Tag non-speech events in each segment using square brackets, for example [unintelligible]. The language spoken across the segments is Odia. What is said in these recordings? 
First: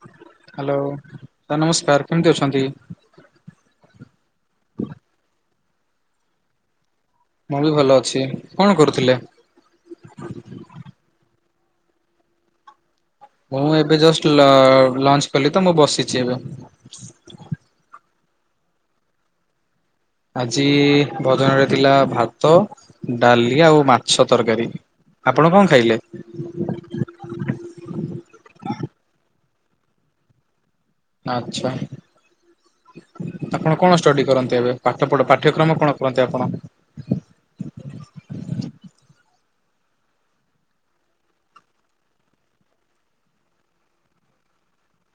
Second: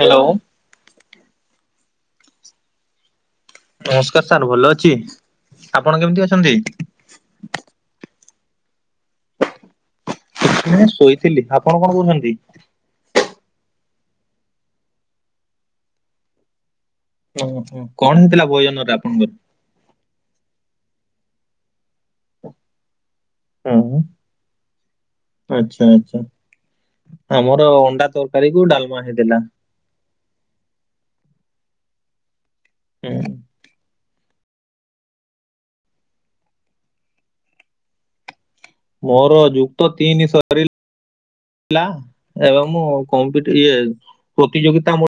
ହାଲୋ। ହାଲୋ ସାର ନମସ୍କାର। କେମିତି ଅଛନ୍ତି? ନମସ୍କାର ସାର୍ ଭଲ ଅଛି। ଆପଣ କେମିତି ଅଛନ୍ତି? ମୁଁ ବି ଭଲ ଅଛି। କଣ କରୁଥିଲେ? ମୁଁ ଶୋଇଥିଲି। ଆପଣ କଣ କରୁଛନ୍ତି? ମୁଁ ଏବେ ଜଷ୍ଟ ଲ-ଲଞ୍ଚ କଲି ତ ମୁଁ ବସିଛି ଏବେ। ଓ ହୋ। କଣ ହେଇଥିଲା ବୟନ ରେ ଆପଣଙ୍କର? ଆଜି ଭୋଜନରେ ଥିଲା ଭାତ। ଡାଲି ଆଉ ହଁ ମାଛ ତରକାରୀ। ଆପଣ କଣ ଆଚ୍ଛା ଖାଇଲେ? ଆଚ୍ଛା ଆମର ଅଣ୍ଡା ତରକାରୀ କୁ ଡାଲମା ହେଇଥିଲା। ଆଛା। ହୁଁ। ଆପଣ କଣ ଷ୍ଟଡି କରନ୍ତି ଏବେ? ପାଠ ପଢ ପାଠ୍ୟକ୍ରମ କଣ କରନ୍ତି ଆପଣ? ମୋର ଯୁକ୍ତ ତିନି ସରି [unintelligible] ମୁଁ [unintelligible] ଇଏ ପ୍ରତିଯୋଗିତା ମ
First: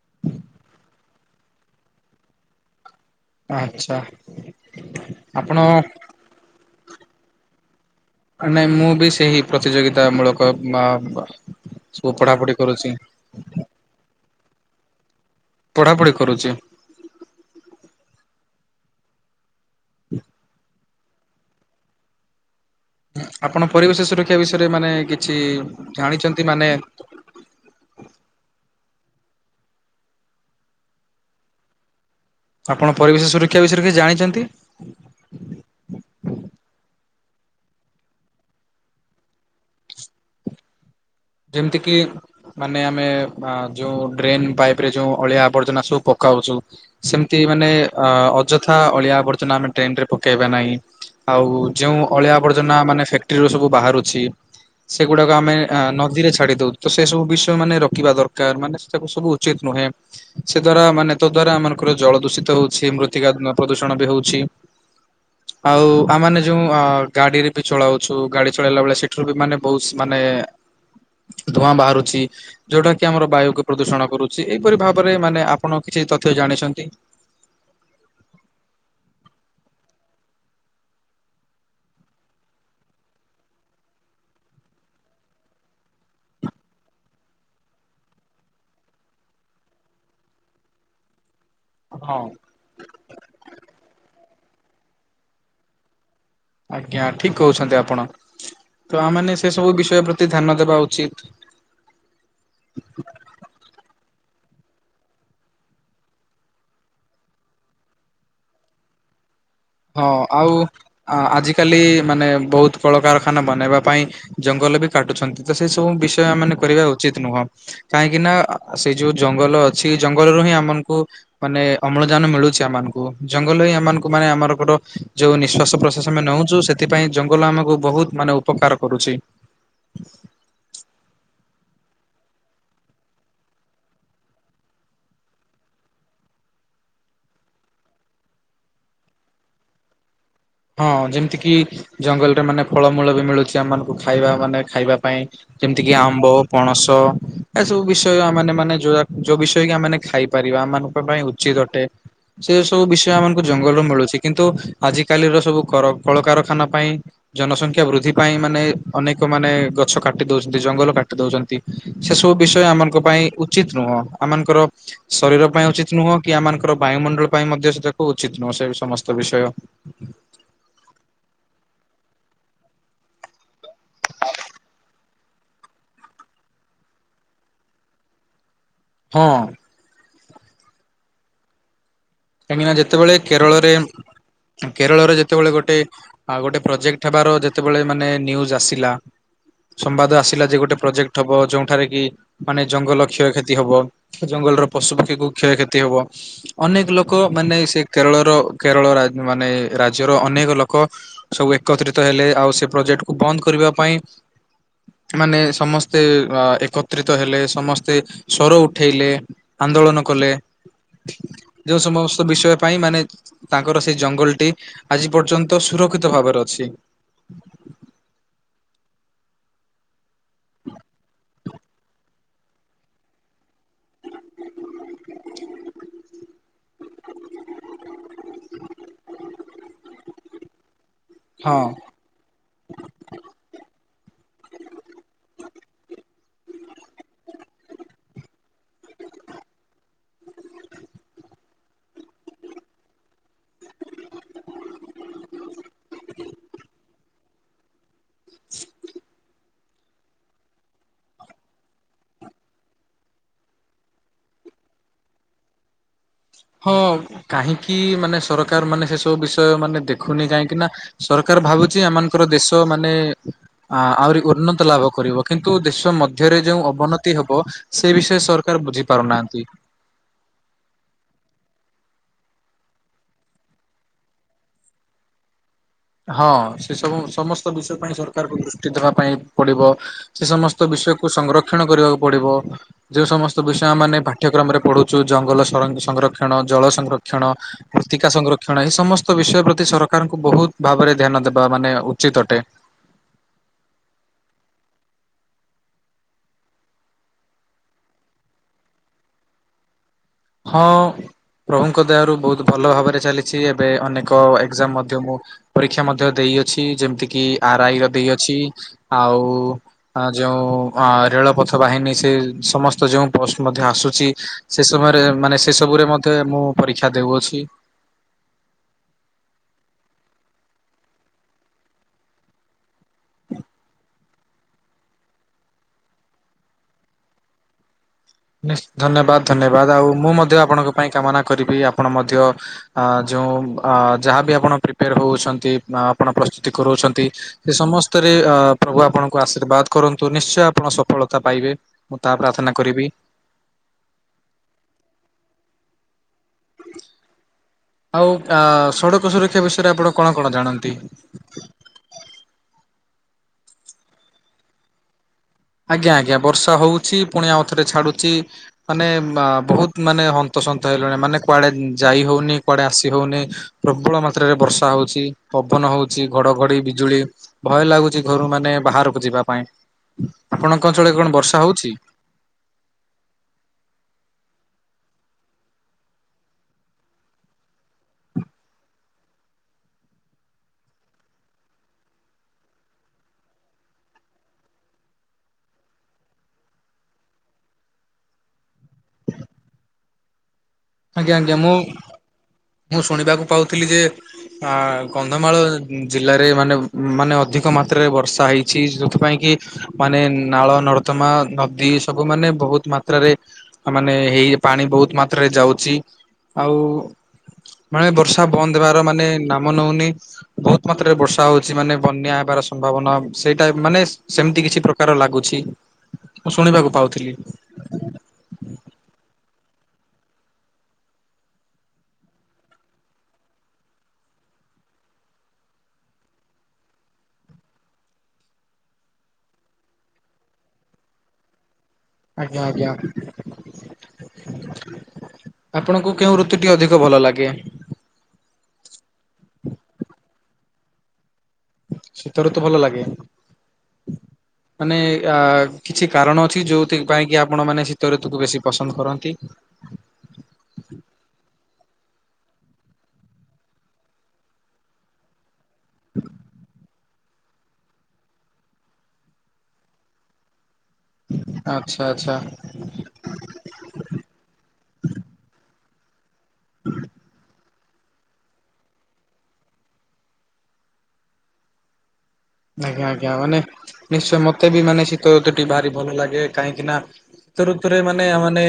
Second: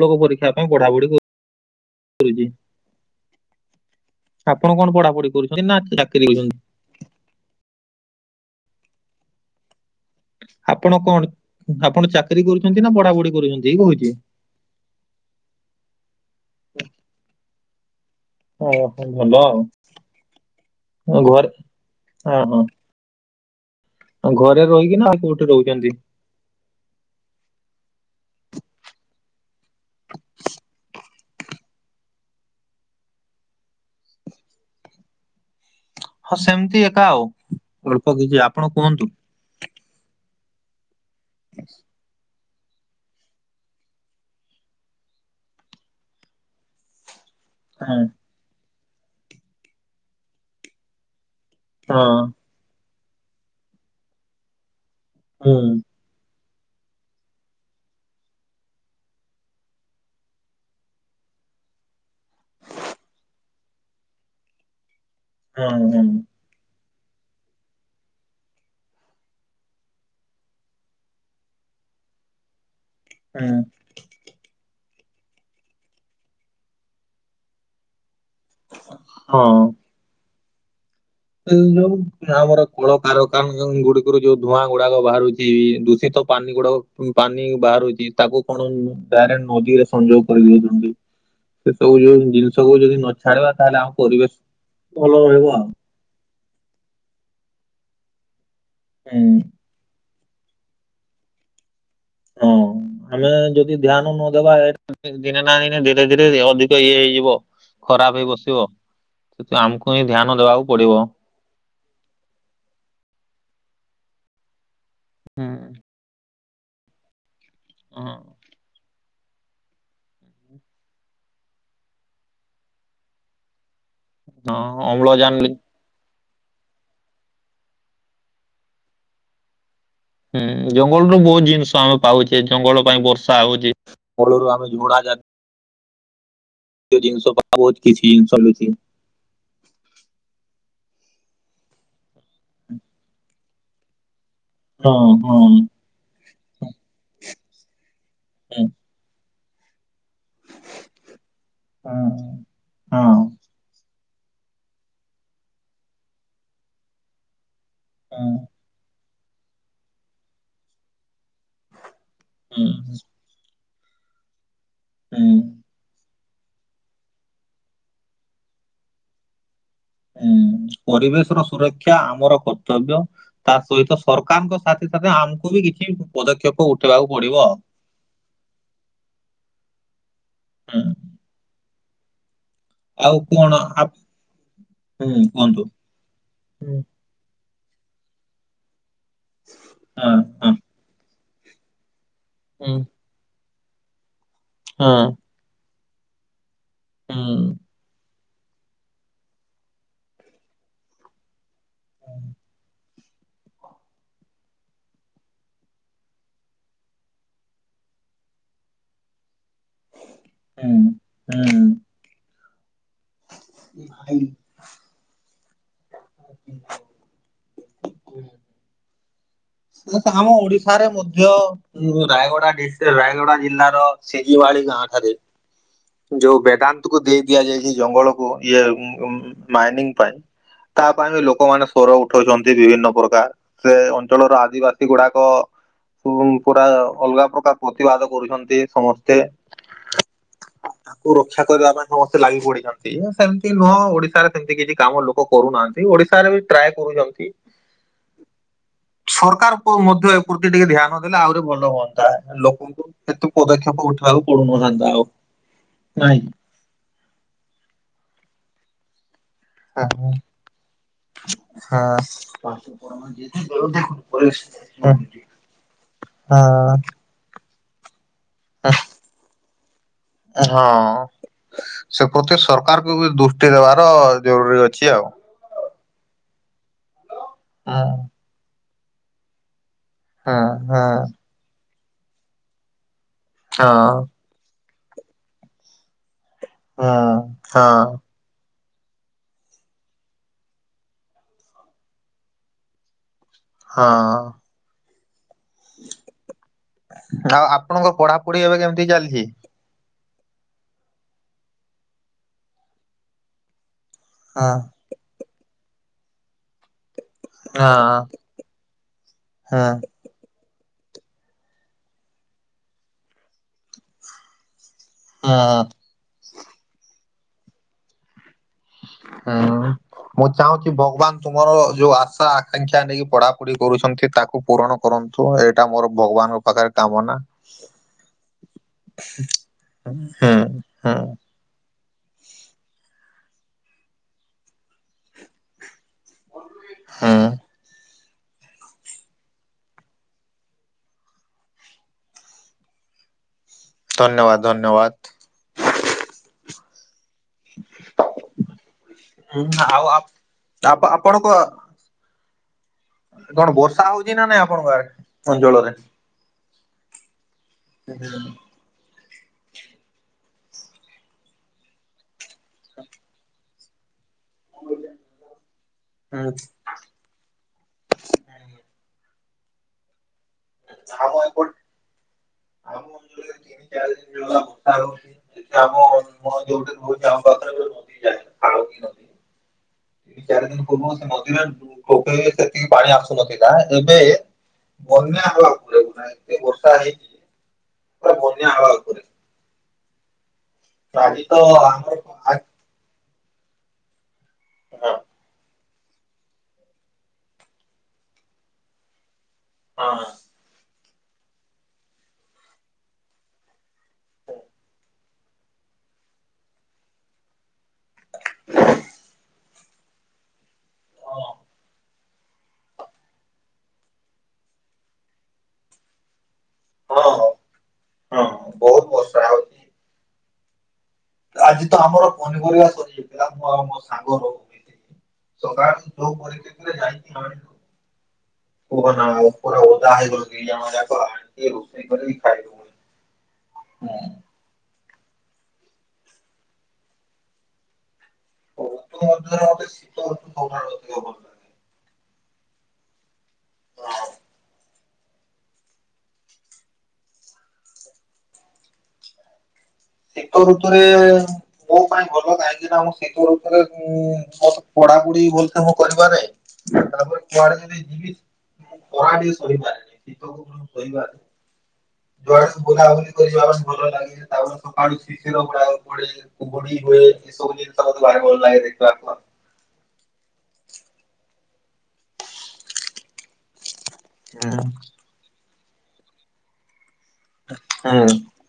ମୂଳକ ପରୀକ୍ଷା ପାଇଁ ପଢା ପଢି କରୁଛି। ଆଚ୍ଛା ଆପଣ କଣ ପଢାପଢି ଆପଣ କରୁଛନ୍ତି ନା ଚାକିରି? ନାଇଁ ମୁଁ ବି ସେହି ପ୍ରତିଯୋଗିତା ମୂଳକ ବା ଆପଣ କଣ? ସବୁ ଆପଣ ଚାକିରୀ ପଢାପଢି କରୁଛନ୍ତି କରୁଛି। ନା ପଢା ପଢି କରୁଛନ୍ତି କହୁଛି। ପଢାପଢ଼ି କରୁଛି। ଓ ହୋ ଭଲ ଆଉ। [inaudible] ମୁଁ ଘରେ, ହଁ ହଁ। ଆପଣ ପରିବେଶ ସୁରକ୍ଷା ଘରେ ବିଷୟରେ ମାନେ ରହିକି ନା ଆଉ କିଛି କୋଉଠି ରହୁଛନ୍ତି? ଜାଣିଛନ୍ତି ମାନେ ଆପଣ ପରିବେଶ ସୁରକ୍ଷା ବିଷୟରେ କିଛି ଜାଣିଛନ୍ତି? ହଁ ସେମିତି ଏକା, ଆଉ ଅଳ୍ପ କିଛି ଆପଣ କୁହନ୍ତୁ? ଯେମିତିକି ମାନେ ଆମେ ଯୋଉ ଡ୍ରେନ ପାଇପ ରେ ଯୋଉ ଅଳିଆ ଆବର୍ଜନା ସବୁ ପକାଉଛୁ। ସେମିତି ମାନେ ହଁ ଅ ଅଯଥା ଅଳିଆ ଆବର୍ଜନା ଆମେ ଟ୍ରେନ ରେ ପକେଇବା ନାହିଁ ଆଉ ଯେଉଁ ହଁ ଅଳିଆ ଆବର୍ଜନା ମାନେ ଫ୍ୟାକ୍ଟ୍ରିରୁ ସବୁ ବାହାରୁଛି, ସେଗୁଡ଼ାକ ଆମେ ହୁଁ ନ ଦିରେ ଛାଡି ଦଉ, ତ ସେ ସବୁ ବିଷୟ ମାନେ ରଖିବା ଦରକାର, ମାନେ ସେ ତାକୁ ସବୁ ଉଚିତ ନୁହେଁ। ସେ ଦ୍ଵାରା ମାନେ ତ ଦ୍ଵାରା ଆମମାନଙ୍କର ଜଳ ଦୂଷିତ ହଉଛି, ମୃତ୍ତିକା ପ୍ରଦୂଷଣ ବି ହଉଛି। ହୁଁ ଆଉ ହୁଁ ଆମାନେ ଯୋଉ ଅ ଗାଡିରେ ବି ଚଳାଉଛୁ, ଗାଡି ଚଳେଇଲା ବେଳେ, ସେଠରୁ ବି ମାନେ ବହୁତ ମାନେ ଧୂଆଁ ବାହାରୁଛି, ଯୋଉଟା କି ଆମର ହୁଁ ବାୟୁ କୁ ପ୍ରଦୂଷଣ କରୁଛି। ସେ ଏପରି ଭାବରେ ମାନେ ଆପଣ କିଛି ତଥ୍ୟ ଜାଣିଛନ୍ତି? ହଁ ଅଁ। ଯୋଉ ଆମର କଳ କାରଖାନା ଗୁଡିକରୁ ଯୋଉ ଧୂଆଁ ଗୁଡାକ ବାହାରୁଛି, ଦୂଷିତ ପାନି ଗୁଡାକ ପାନି ବାହାରୁଛି, ତାକୁ କଣ ଡାଇରେକ୍ଟ ନଦୀରେ ସଂଯୋଗ କରିଦଉଛନ୍ତି। ସେ ସବୁ ଯୋଉ ହଁ ଜିନିଷ କୁ ଯଦି ନଛାଡିବା, ତାହେଲେ ଆମ ପରିବେଶ ଭଲ ରହିବ ଆଉ। ଆଜ୍ଞା, ଠିକ କହୁଛନ୍ତି ଆପଣ, ତ ହୁଁ ଆମାନେ ସେ ସବୁ ବିଷୟ ପ୍ରତି ଧ୍ୟାନ ଦେବା ଉଚିତ୍। ହଁ, ଆମେ ଯଦି ଧ୍ୟାନ ନଦବା ଦିନେ ନା ଦିନେ ଧୀରେ ଧୀରେ ଅଧିକ ଇଏ ହେଇଯିବ, ଖରାପ ହେଇ ବସିବ। ସେତୁ ଆମକୁ ହଁ ହିଁ ଧ୍ୟାନ ଆଉ ଦବାକୁ ପଡିବ। ଆଜିକାଲି ମାନେ ବହୁତ କଳକାରଖାନା ବନାଇବା ପାଇଁ ଜଙ୍ଗଲ ବି କାଟୁଛନ୍ତି, ହୁଁ ତ ସେଇ ସବୁ ବିଷୟ ମାନେ କରିବା ଉଚିତ ନୁହଁ, ହଁ କାହିଁକି ନା ସେ ଯୋଉ ଜଙ୍ଗଲ ଅଛି, ଜଙ୍ଗଲରୁ ହିଁ ଆମ ମାନଙ୍କୁ ମାନେ ଅମ୍ଳଜାନ ମିଳୁଛି ଆମ ମାନଙ୍କୁ, ଜଙ୍ଗଲ ହିଁ ଆମ ମାନଙ୍କୁ ମାନେ ହଁ ଆମରଙ୍କର ଯୋଉ ଅମ୍ଳଜାନ ବି- ନିଶାସ ନିଶ୍ୱାସ ପ୍ରଶ୍ୱାସ ଆମେ ନେଉଛୁ, ସେଥିପାଇଁ ଜଙ୍ଗଲ ଆମକୁ ବହୁତ ମାନେ ଉପକାର କରୁଛି। ହୁଁ ଜଙ୍ଗଲରୁୁ ବହୁତ ଜିନିଷ ଆମେ ପାଉଛେ, ଜଙ୍ଗଲ ପାଇଁ ବର୍ଷା ହଉଛି। ପଳରୁ ଆମେ ଝୋଡ଼ା ଯା ଜିନିଷ ପା ବ କିଛି ଜିନିଷ ଲୁଚି ହଁ ଯେମିତି କି ଜଙ୍ଗଲରେ ମାନେ ଫଳମୂଳ ବି ମିଳୁଛି ଆମମାନଙ୍କୁ ଖାଇବା ମାନେ ହଁ ଖାଇବା ପାଇଁ, ହଁ ଯେମିତି କିି ଆମ୍ବ, ପଣସ ଏସବୁ ବିଷୟ ମାନେ ହଁ ମାନେ ଯୋ ଯୋଉ ବିଷୟ କି ଆମେ ଖାଇପାରିବା, ଆମମାନଙ୍କ ପାଇଁ ଉଚିତ ଅଟେ। ହଁ ସେ ସବୁ ବିଷୟ ଆମଙ୍କୁ ଜଙ୍ଗଲରୁୁ ମିଳୁଛି କିନ୍ତୁ ଆଜି କାଲିର ସବୁ କର କଳକାରଖାନା ପାଇଁ ଜନସଂଖ୍ୟା ବୃଦ୍ଧି ପାଇଁ ହଁ। ମାନେ, ଅନେକ ମାନେ ଗଛ କାଟି ଦଉଛନ୍ତି, ଜଙ୍ଗଲ କାଟି ଦଉଛନ୍ତି। ସେସବୁ ହୁଁ ବିଷୟ ଆମଙ୍କ ପାଇଁ ଉଚିତ ନୁହଁ, ଆମମାନଙ୍କର ହୁଁ ଶରୀର ପାଇଁ ଉଚିତ ନୁହଁ। କି ଆମମାନଙ୍କର ବାୟୁମଣ୍ଡଳ ପାଇଁ ମଧ୍ୟ ସେ [unintelligible] ଉଚିତ ନୁହେଁ ସେ ସମସ୍ତ ବିଷୟ। ଉଁ, ପରିବେଶର ସୁରକ୍ଷା ଆମର କର୍ତ୍ତବ୍ୟ। ତା ସହିତ ସରକାରଙ୍କ ସାଥି ସାଥିେ ଆମକୁ ବି କିଛି ପଦକ୍ଷେପ ଉଠେଇବାକୁ ପଡିବ ଆଉ। ହଁ। ହୁଁ। କାହିଁକି ନା ଯେତେବେଳେ ଆଉ କଣ କେରଳରେ ଆପ କେରଳରେ ହୁଁ ଯେତେବେଳେ କୁହନ୍ତୁ। ଗୋଟେ ଗୋଟେ ହୁଁ ପ୍ରୋଜେକ୍ଟ ଉଠବାର ଯେତେବେଳେ ମାନେ ନିଉଁଯୁ ଆସିଲା ସମ୍ବାଦ ହଁ ଆସିଲା ହଁ ଯେ ଗୋଟେ ପ୍ରୋଜେକ୍ଟ ହବ ଯୋଉଠାରେ କି ମାନେ ହୁଁ ଜଙ୍ଗଲ କ୍ଷୟକ୍ଷତି ହବ ଜଙ୍ଗଲର ହଁ ପଶୁପକ୍ଷୀକୁ କ୍ଷୟକ୍ଷତି ହବ ଅନେକ ଲୋକ ହୁଁ। ମାନେ ସେ କେରଳର କେରଳ ରା ମାନେ ରାଜ୍ୟର ଅନେକ ଲୋକ ସବୁ ଏକତ୍ରିତ ହେଲେ ଆଉ ସେ ପ୍ରୋଜେକ୍ଟ କୁ ବନ୍ଦ କରିବା ପାଇଁ ମାନେ ସମସ୍ତେ ଏକତ୍ରିତ ହେଲେ ସମସ୍ତେ ସ୍ୱର ଉଠେଇଲେ ଆନ୍ଦୋଳନ କଲେ ହୁଁ ହୁଁ। ଯେଉଁ ସମସ୍ତ ବିଷୟ ପାଇଁ ମାନେ ତାଙ୍କର ସେଇ ଭାଇ ଜଙ୍ଗଲଟି ଆଜି ପର୍ଯ୍ୟନ୍ତ ସୁରକ୍ଷିତ ଭାବରେ ଅଛି। ଆମ ଓଡିଶାରେ ମଧ୍ୟ ରାୟଗଡା ଡିଷ୍ଟ୍ରିକ୍ଟ ରାୟଗଡା ଜିଲ୍ଲା ସିଜିୱଳି ଗାଁ ଠାରେ ଯୋଉ ବେଦାନ୍ତ କୁ ଦେଇ ଦିଆଯାଇଛି ଜଙ୍ଗଲକୁ ଇଏ ମାଇନିଂ ପାଇଁ। ତା ପାଇଁ ବି ହଁ। ଲୋକମାନେ ସ୍ୱର ଉଠଉଛନ୍ତି ବିଭିନ୍ନ ପ୍ରକାର ସେ ଅଞ୍ଚଳର ଆଦିବାସୀ ଗୁଡାକ କୁ ପୁରା ଅଲଗା ପ୍ରକାର ପ୍ରତିବାଦ କରୁଛନ୍ତି ସମସ୍ତେ। ତାକୁ ରକ୍ଷା କରିବା ପାଇଁ ସମସ୍ତେ ଲାଗି ପଡିଛନ୍ତି ସେମତି କି ନୁହଁ ଓଡିଶାରେ ସେମତି କିଛି କାମ ଲୋକ କରୁନାହାନ୍ତି। ଓଡିଶାରେ ବି ଟ୍ରାଏ କରୁଛନ୍ତି। ସର ସକାର ମଧ୍ୟ ଏ ପ୍ରତି ଟିକେ ଧ୍ୟାନ ଦେଲେ ଆହୁରି ଭଲ ହୁଅନ୍ତା। ଲୋକ ଏତେ ପଦକ୍ଷେପ ଉଠିବାକୁ ପଡୁନଥାନ୍ତା ଆଉ ନାଇଁ ହଁ କାହିଁକି ମାନେ ସରକାର ମାନେ ସେ ସବୁ ବିଷୟ ମାନେ ହଁ ଦେଖୁନି କାହିଁକି ନା ସରକାର ଭାବୁଛି ଏମାନଙ୍କର ଦେଶ ମାନେ ଆ ଆହୁରି ଉନ୍ନତ ଲାଭ କରିବ କିନ୍ତୁ ଦେଶ ମଧ୍ୟରେ ଯୋଉ ଅବନତି ତୀ ହବ ସେ ବିଷୟ ସରକାର ବୁଝି ପାରୁନାହାନ୍ତି। ହଁ। ସେ ପ୍ରତି ସରକାରକୁ ବି ଦୃଷ୍ଟି ଦେବାର ଜରୁରୀ ଅଛି ଆଉ। ହଁ ସେ ସବୁ ସମସ୍ତ ବିଷୟ ହଁ ପାଇଁ ସରକାରକୁ ଦୃଷ୍ଟି ଦେବା ପାଇଁ ପଡିବ ସେ ହଁ ସମସ୍ତ ବିଷୟକୁ ହଁ ସଂଗକ୍ଷଣ କରିବାକୁ ପଡିବ ଯେଉ ସମସ୍ତ ବିଷୟ ଆ ମାନେ ପାଠ୍ୟକ୍ରମରେ ପଢୁଛୁ ଜଙ୍ଗଲ, ସଂରକ୍ଷଣ ଜଳ ହଁ ସଂରକ୍ଷଣ, ହଁ ମୃତ୍ତିକା ସଂରକ୍ଷଣ। କ୍ଷଣ ଏଇ ସମସ୍ତ ବିଷୟ ପ୍ରତି ସରକାରଙ୍କୁ ବହୁତ ଭାବରେ ଧ୍ୟାନ ଦେବା ମାନେ ଉଚିତ ଅଟେ। ହଁ। ଆଉ ଆପଣଙ୍କ ପଢାପଢି ଏବେ କେମିତି ଚାଲିଛି? ହଁ ପ୍ରଭୁଙ୍କ ଦୟାରୁ ବହୁତ ଭଲ ଭାବରେ ଚାଲିଛି ଏବେ ଅନେକ ହଁ ଏକ୍ସାମ୍ ମୁଁ ପରୀକ୍ଷା ମଧ୍ୟ ଦେଇଅଛି ଯେମିତି କି ଆର ହଁ ଆଇ ର ଦେଇଅଛି ଆଉ ହଁ ଯେଉଁ ହଁ ରେଳପଥ ବାହିନୀ ସେ ସମସ୍ତ ଯେଉଁ ପୋଷ୍ଟ ମଧ୍ୟ ଆସୁଛି ସେ ସମୟରେ ମାନେ ସେ ହଁ। ସବୁରେ ମତେ ମୁଁ ପରୀକ୍ଷା ଦେଉଅଛି। ହଁ। ମୁଁ ଚାହୁଁଛି ଭଗବାନ ତୁମର ଯୋଉ ଆଶା ଆକାଂକ୍ଷା ନେଇକି ପଢାପଢି କରୁଛନ୍ତି ତାକୁ ପୂରଣ କରନ୍ତୁ ଏଇଟା ମୋର ଭଗବାନଙ୍କ ପାଖରେ କାମନା। ନି ଧନ୍ୟବାଦ ଧନ୍ୟବାଦ ଆଉ ହୁଁ ମୁଁ ମଧ୍ୟ ଆପଣଙ୍କ ପାଇଁ ହୁଁ କାମନା କରିବି ଆପଣ ମଧ୍ୟ ଆ ଯୋଉଁ ଆ ଯାହାବି ଆପଣ ପ୍ରିପେୟାର ହୋଉଛନ୍ତି ଆ ଆପଣ ପ୍ରସ୍ତୁତି କରାଉଛନ୍ତି ହୁଁ ସେ ସମସ୍ତ ରେ ପ୍ରଭୁ ଆପଣଙ୍କୁ ଆଶୀର୍ବାଦ କରନ୍ତୁ ନିଶ୍ଚୟ ଆପଣ ସଫଳତା ପାଇବେ। ତା ପ୍ରାର୍ଥନା କରିବି। ଧନ୍ୟବାଦ ଧନ୍ୟବାଦ। ଆଉ ଆ ସଡ଼କ ସୁରକ୍ଷା ହୁଁ ବିଷୟରେ ଆଉ ଆପଣ ଆପ କଣ କଣ ଜାଣନ୍ତି? ଆପ ଆପଣଙ୍କ କଣ ବର୍ଷା ହଉଛି ନା ନାଇଁ ଆପଣଙ୍କ ଆରେ? ଆଜ୍ଞା ଆଜ୍ଞା। ବର୍ଷା ହଉଛି ଫୁଣି ଆଉଥରେ ଛାଡୁଛି ମାନେ ବୋହୁତ୍ ମାନେ ହନ୍ତସନ୍ତ ହେଲୁଣି, ମାନେ କୁଆଡେ ଯାଇ ହଉନି କୁଆଡେ ଆସି ହଉନି ପ୍ରବଳ ମାତ୍ରାରେ ବର୍ଷା ହଉଛି। ପବନ ହଉଛି ହୁଁ ଘଡଘଡି ବିଜୁଳି, ଭୟ ଲାଗୁଛି ଘରୁ ମାନେ ବାହାରକୁ ଯିବା ପାଇଁ। ଆପଣ ସମୟ ହଁ [unintelligible] [unintelligible] ଚାରି ଦିନ ପୂର୍ବରୁ ସେ ନଦୀରେ ଲୋକେଇ ସେତିକି ପାଣି ଆସୁନଥିଲା ଏବେ ବନ୍ୟା ହବା ଉପରେ ନା ଏ ବର୍ଷା ହେଇଛି, ପୁରା ବନ୍ୟା ହବା ଉପରେ ଆଜ୍ଞା ଆଜି ଆଜ୍ଞା। ତ ମୁଁ, ଆମର ମୁଁ ଶୁଣିବାକୁ ପାଉଥିଲି ଯେ କନ୍ଧମାଳ ଜିଲ୍ଲାରେ ମାନେ ମାନେ ଅଧିକ ମାତ୍ରାରେ ବର୍ଷା ହେଇଛି। ଯେଉଥିପାଇଁ କି ଆ ମାନେ ହଁ ନାଳ ନର୍ଦ୍ଦମା ନଦୀ ସବୁ ମାନେ ବୋହୁତ୍ ମାତ୍ରାରେ ମାନେ ହେଇ ପାଣି ବୋହୁତ୍ ମାତ୍ରାରେ ଯାଉ ସେ ଆଉ ମାନେ ବର୍ଷା ବନ୍ଦ ହେବାର ମାନେ ନାମ ନଉନି ବୋହୁତ୍ ମାତ୍ରାରେ ବର୍ଷା ହଉଛି ମାନେ ବନ୍ୟା ହେବାର ସମ୍ଭାବନା ସେଇଟା ମାନେ ସେମିତି କିଛି ପ୍ରକାର ଲାଗୁଛି। ମୁଁ ଶୁଣିବାକୁ ହଁ ପାଉଥିଲି। ହଁ ହଁ ବୋହୁତ୍ ବର୍ଷା ହଉଛି। ଆଜି ତ ଆମର ପନିପରିବା ସରିଯାଇଥିଲା। ମୁଁ ଆଉ ମୋ ସାଙ୍ଗ ର ସକାଳ ଯୋଉ ପରିସ୍ତିତିରେ ଜାଇଛୁ କୁହନା ପୁରା ଓଧା ହେଇ ଗଲୁ ଦି ଜଣ ଯାକ। ରୋଷେଇ କରିକି ଆଜ୍ଞା ଖାଇଲୁ ପୁଣି। ଆଜ୍ଞା। ଆପଣଙ୍କୁ କେଉଁ ଋତୁଟି ଅଧିକ ଭଲ ଲାଗେ? ରୁତୁ ମଧ୍ୟରେ ମତେ ଶୀତ ରୁତୁ ସବୁଠାରୁ ଅଧିକ ଭଲ ଲାଗେ। ଶୀତା ରୁତୁ ଭଲ ଲାଗେ? ହଁ ମାନେ ଆ କିଛି କାରଣ ଅଛି ଯୋଉଥିପାଇଁ କି ଆପଣ ମାନେ ଶୀତ ଋତୁକୁ ବେଶୀ ପସନ୍ଦ କରନ୍ତି? ଶୀତ ଋତୁରେ ମୋ ପାଇଁ ଭଲ, କାହିଁକି ନା ମୁ ଶୀତ ଋତରେ ମୁଁ ମତେ ପଢାପଢି ଭଲ ମ କରିବାରେ ତାପରେ କୁଆଡେ ଯଦି ଯିବି, ମୁଁ କୁଆଡେ ଶୋଇପାରେନି ଶୀତ ହୋ ଆଚ୍ଛା ଆଚ୍ଛା ଯୁଆଡେ ବୁଲାବୁଲି କରିବା ପାଇଁ ଭଲ ଲାଗେ। ତାପରେ ସକାଳୁ ଶିସିିର ଗୁଡାକ ପଡେ କୁହୁଡ଼ି ହୁଏ। ଏ ସବୁ ଜିନିଷ ଭାରି ଭଲ ଲାଗେ ଦେଖିବାକୁ ଆଉ। ଆଜ୍ଞା ଆଜ୍ଞା। ମାନେ ନିଶ୍ଚୟ ମତେ ହୁଁ ବି ମାନେ ଶୀତ ଋତୁଟି ଭାରି ଭଲ ଲାଗେ। କାହିଁକି ନା ଶୀତ ଋତୁରେ ହୁଁ ମାନେ ମାନେ,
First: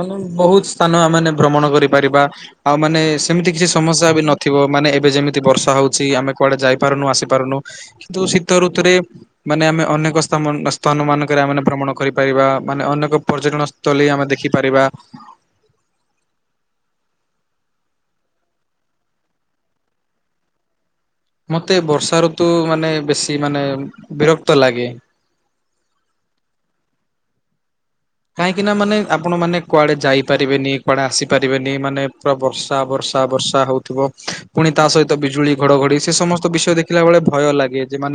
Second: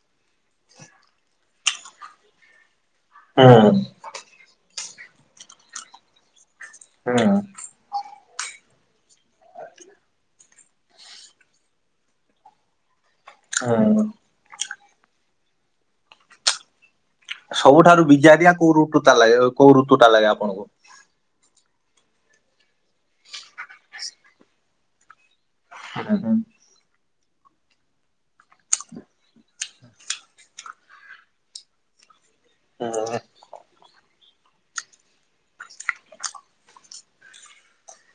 ମାନେ ବୋହୁତ୍ ସ୍ଥାନ ମାନେ ଭ୍ରମଣ କରିପାରିବା। ଆଉ ମାନେ ସେମିତି କିଛି ସମସ୍ୟା ବି ନଥିବ। ମାନେ ଏବେ ଯେମିତି ବର୍ଷା ହେଉଛି ଆମେ କୁଆଡ଼େ ଯାଇପାରୁନୁ ହୁଁ ଆସିପାରୁନୁ କିନ୍ତୁ ଶୀତ ଋତୁରେ ମାନେ ଆମେ ଅନେକ ସ୍ଥାମନ, ସ୍ଥାନ ମାନଙ୍କରେ ଆମେ ଭ୍ରମଣ କରିପାରିବା। ମାନେ ଅନେକ ପର୍ଯ୍ୟଟନ ହୁଁ। ସ୍ଥଳୀ ଆମେ ଦେଖିପାରିବା। ସବୁଠାରୁ ବିଜା ଦିଆ କୋଉ ଋତୁତା ଲାଗେ କୋଉ ଋତୁ ଟା ଲାଗେ ଆପଣଙ୍କୁ? ମତେ ବର୍ଷା ଋତୁ ମାନେ ବେଶୀ ମାନେ ବିରକ୍ତ ଲାଗେ। ହୁଁ। କାହିଁକି ନା, ମାନେ ଆପଣ ମାନେ କୁଆଡେ ଯାଇପାରିବେନି, କୁଆଡେ ଆସିପାରିବେନି, ମାନେ ପୁରା ବର୍ଷ ବର୍ଷା, ହୁଁ ବର୍ଷା, ବର୍ଷା ହଉଥିବ। ପୁଣି ତା ସହିତ ବିଜୁଳି, ଘଡଘଡି ସେ ସମସ୍ତ ବିଷୟ ଦେଖିଲା ବେଳେ ଭୟ ଲାଗେ। ଯେ ମାନ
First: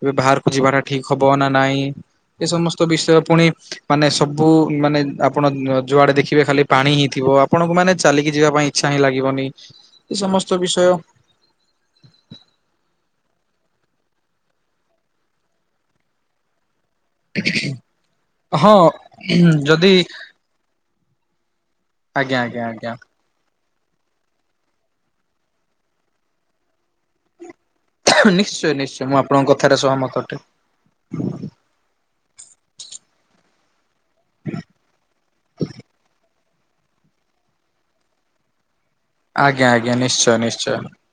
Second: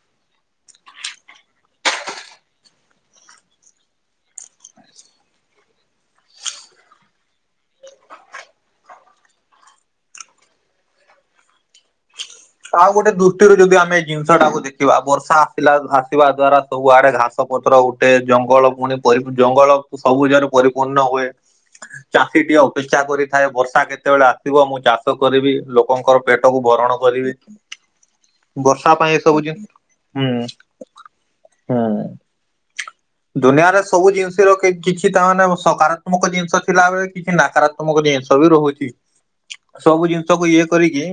ଏବେ ବାହାର ମୁଁ ଜିବାଟା ଠିକ୍ ହବ ନା ନାଇଁ। ଏ ସମସ୍ତ ବିଷୟ ପୁଣି ମାନେ ସବ ସବୁ ମାନେ ଆପଣ ଯୁଆଡେ ଦେଖିବେ ଖାଲି ପାଣି ହିଁ ଥିବ, ଆପଣଙ୍କୁ ମାନେ ଚାଲିକି ଯିବା ପାଇଁ ଇଚ୍ଛା ହିଁ ଲାଗିବନି। ଏ ସମସ୍ତ ବିଷୟ ଆଉ ଗୋଟେ ଦୃଷ୍ଟିରୁ ଯଦି ଆମେ ଏଇ ଜିନିଷ ଟାକୁ ଦେଖିବା, ବର୍ଷା ଆସିଲା ଆସିବା ଦ୍ଵାରା ସବୁ ଆଡେ ଘାସ ପତ୍ର ଉଠେ। ଜଙ୍ଗଲ ହଁ ପୁଣି ଜଙ୍ଗଲ ଯଦି ସବୁ ଜରେ ପରିପୂର୍ଣ୍ଣ ହୁଏ। ଆଜ୍ଞା ଚାଷୀ ଟିଏ ଆଜ୍ଞା ଆଜ୍ଞା ଅପେକ୍ଷା କରିଥାଏ ବର୍ଷା କେତେବେଳେ ଆ ଥିବ ମୁଁ ଚାଷ କରିବି ଲୋକଙ୍କର ପେଟକୁ ଭରଣ କରିବି। ନିଶ୍ଚୟ ବର୍ଷା ନିଶ୍ଚୟ ପାଇଁ ମୁଁ ଏସବୁ ଆପଣଙ୍କ ଜିନ୍ କଥାରେ ସହମତ ଅଟେ। ହୁଁ। ହୁଁ। ଦୁନିଆରେ ସବୁ ଜିନିଷ ର କିଛି ତା ମାନେ ସକାରାତ୍ମକ ଜିନିଷ ଥିଲାବେଳେ କିଛି ନକାରାତ୍ମକ ଜିନିଷ ବି ରହୁଚି ଆଜ୍ଞା ଆଜ୍ଞା ସବୁ ନିଶ୍ଚୟ ଜିନିଷକୁ ଇଏ ନିଶ୍ଚୟ କରିକି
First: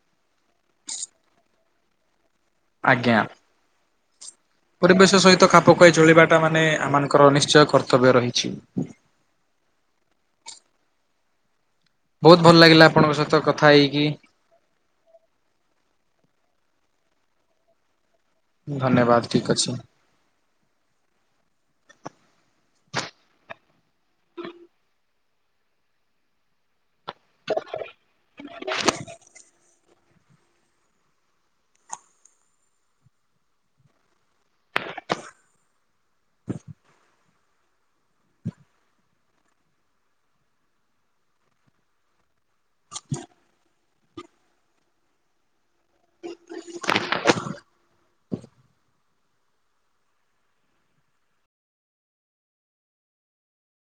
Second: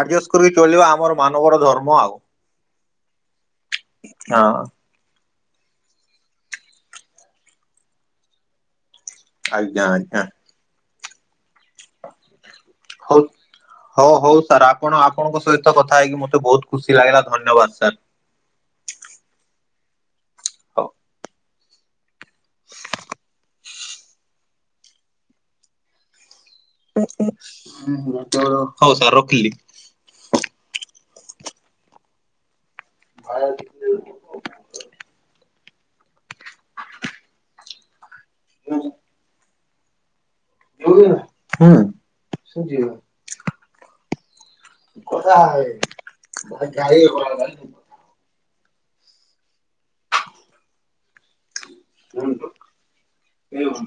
ଆଡ଼ଜେଷ୍ଟ କରିକି ଚଳିବା ଆମର ମାନବର ଧର୍ମ ଆଉ। ଆଜ୍ଞା। ହଁ। ପରିବେଶ ସହିତ ଖାପ ଖାଇ ଚଳିବାଟା ମାନେ ଆମନଙ୍କର ନିଶ୍ଚୟ କର୍ତ୍ତବ୍ୟ ରହିଚି। ଆଜ୍ଞା ଆଜ୍ଞା। ବହୁତ୍ ଭଲ ଲାଗିଲା ଆପଣଙ୍କ ହଉ ସହିତ କଥା ହେଇକି ହଉ ହଉ ସାର୍ ଆପ୍ ପଣ ଆପଣଙ୍କ ସହିତ କଥା ହେଇକି ମତେ ବହୁତ୍ ଖୁସି ଲାଗିଲା ଧନ୍ୟବାଦ ସାର୍। ଧନ୍ୟବାଦ ଠିକ୍ ଅଛି। ହଉ। [inaudible] ହଉ ସାର୍ ରଖିଲି? ଭାରତ୍ [inaudible] ହୁଁ। ହୁଁ। କଥା ହେବେ ମୁଁ କଇଲି ଗାଇଲୁ କଣପାଇଁ। କୁହନ୍ତୁ ନିଅଁ।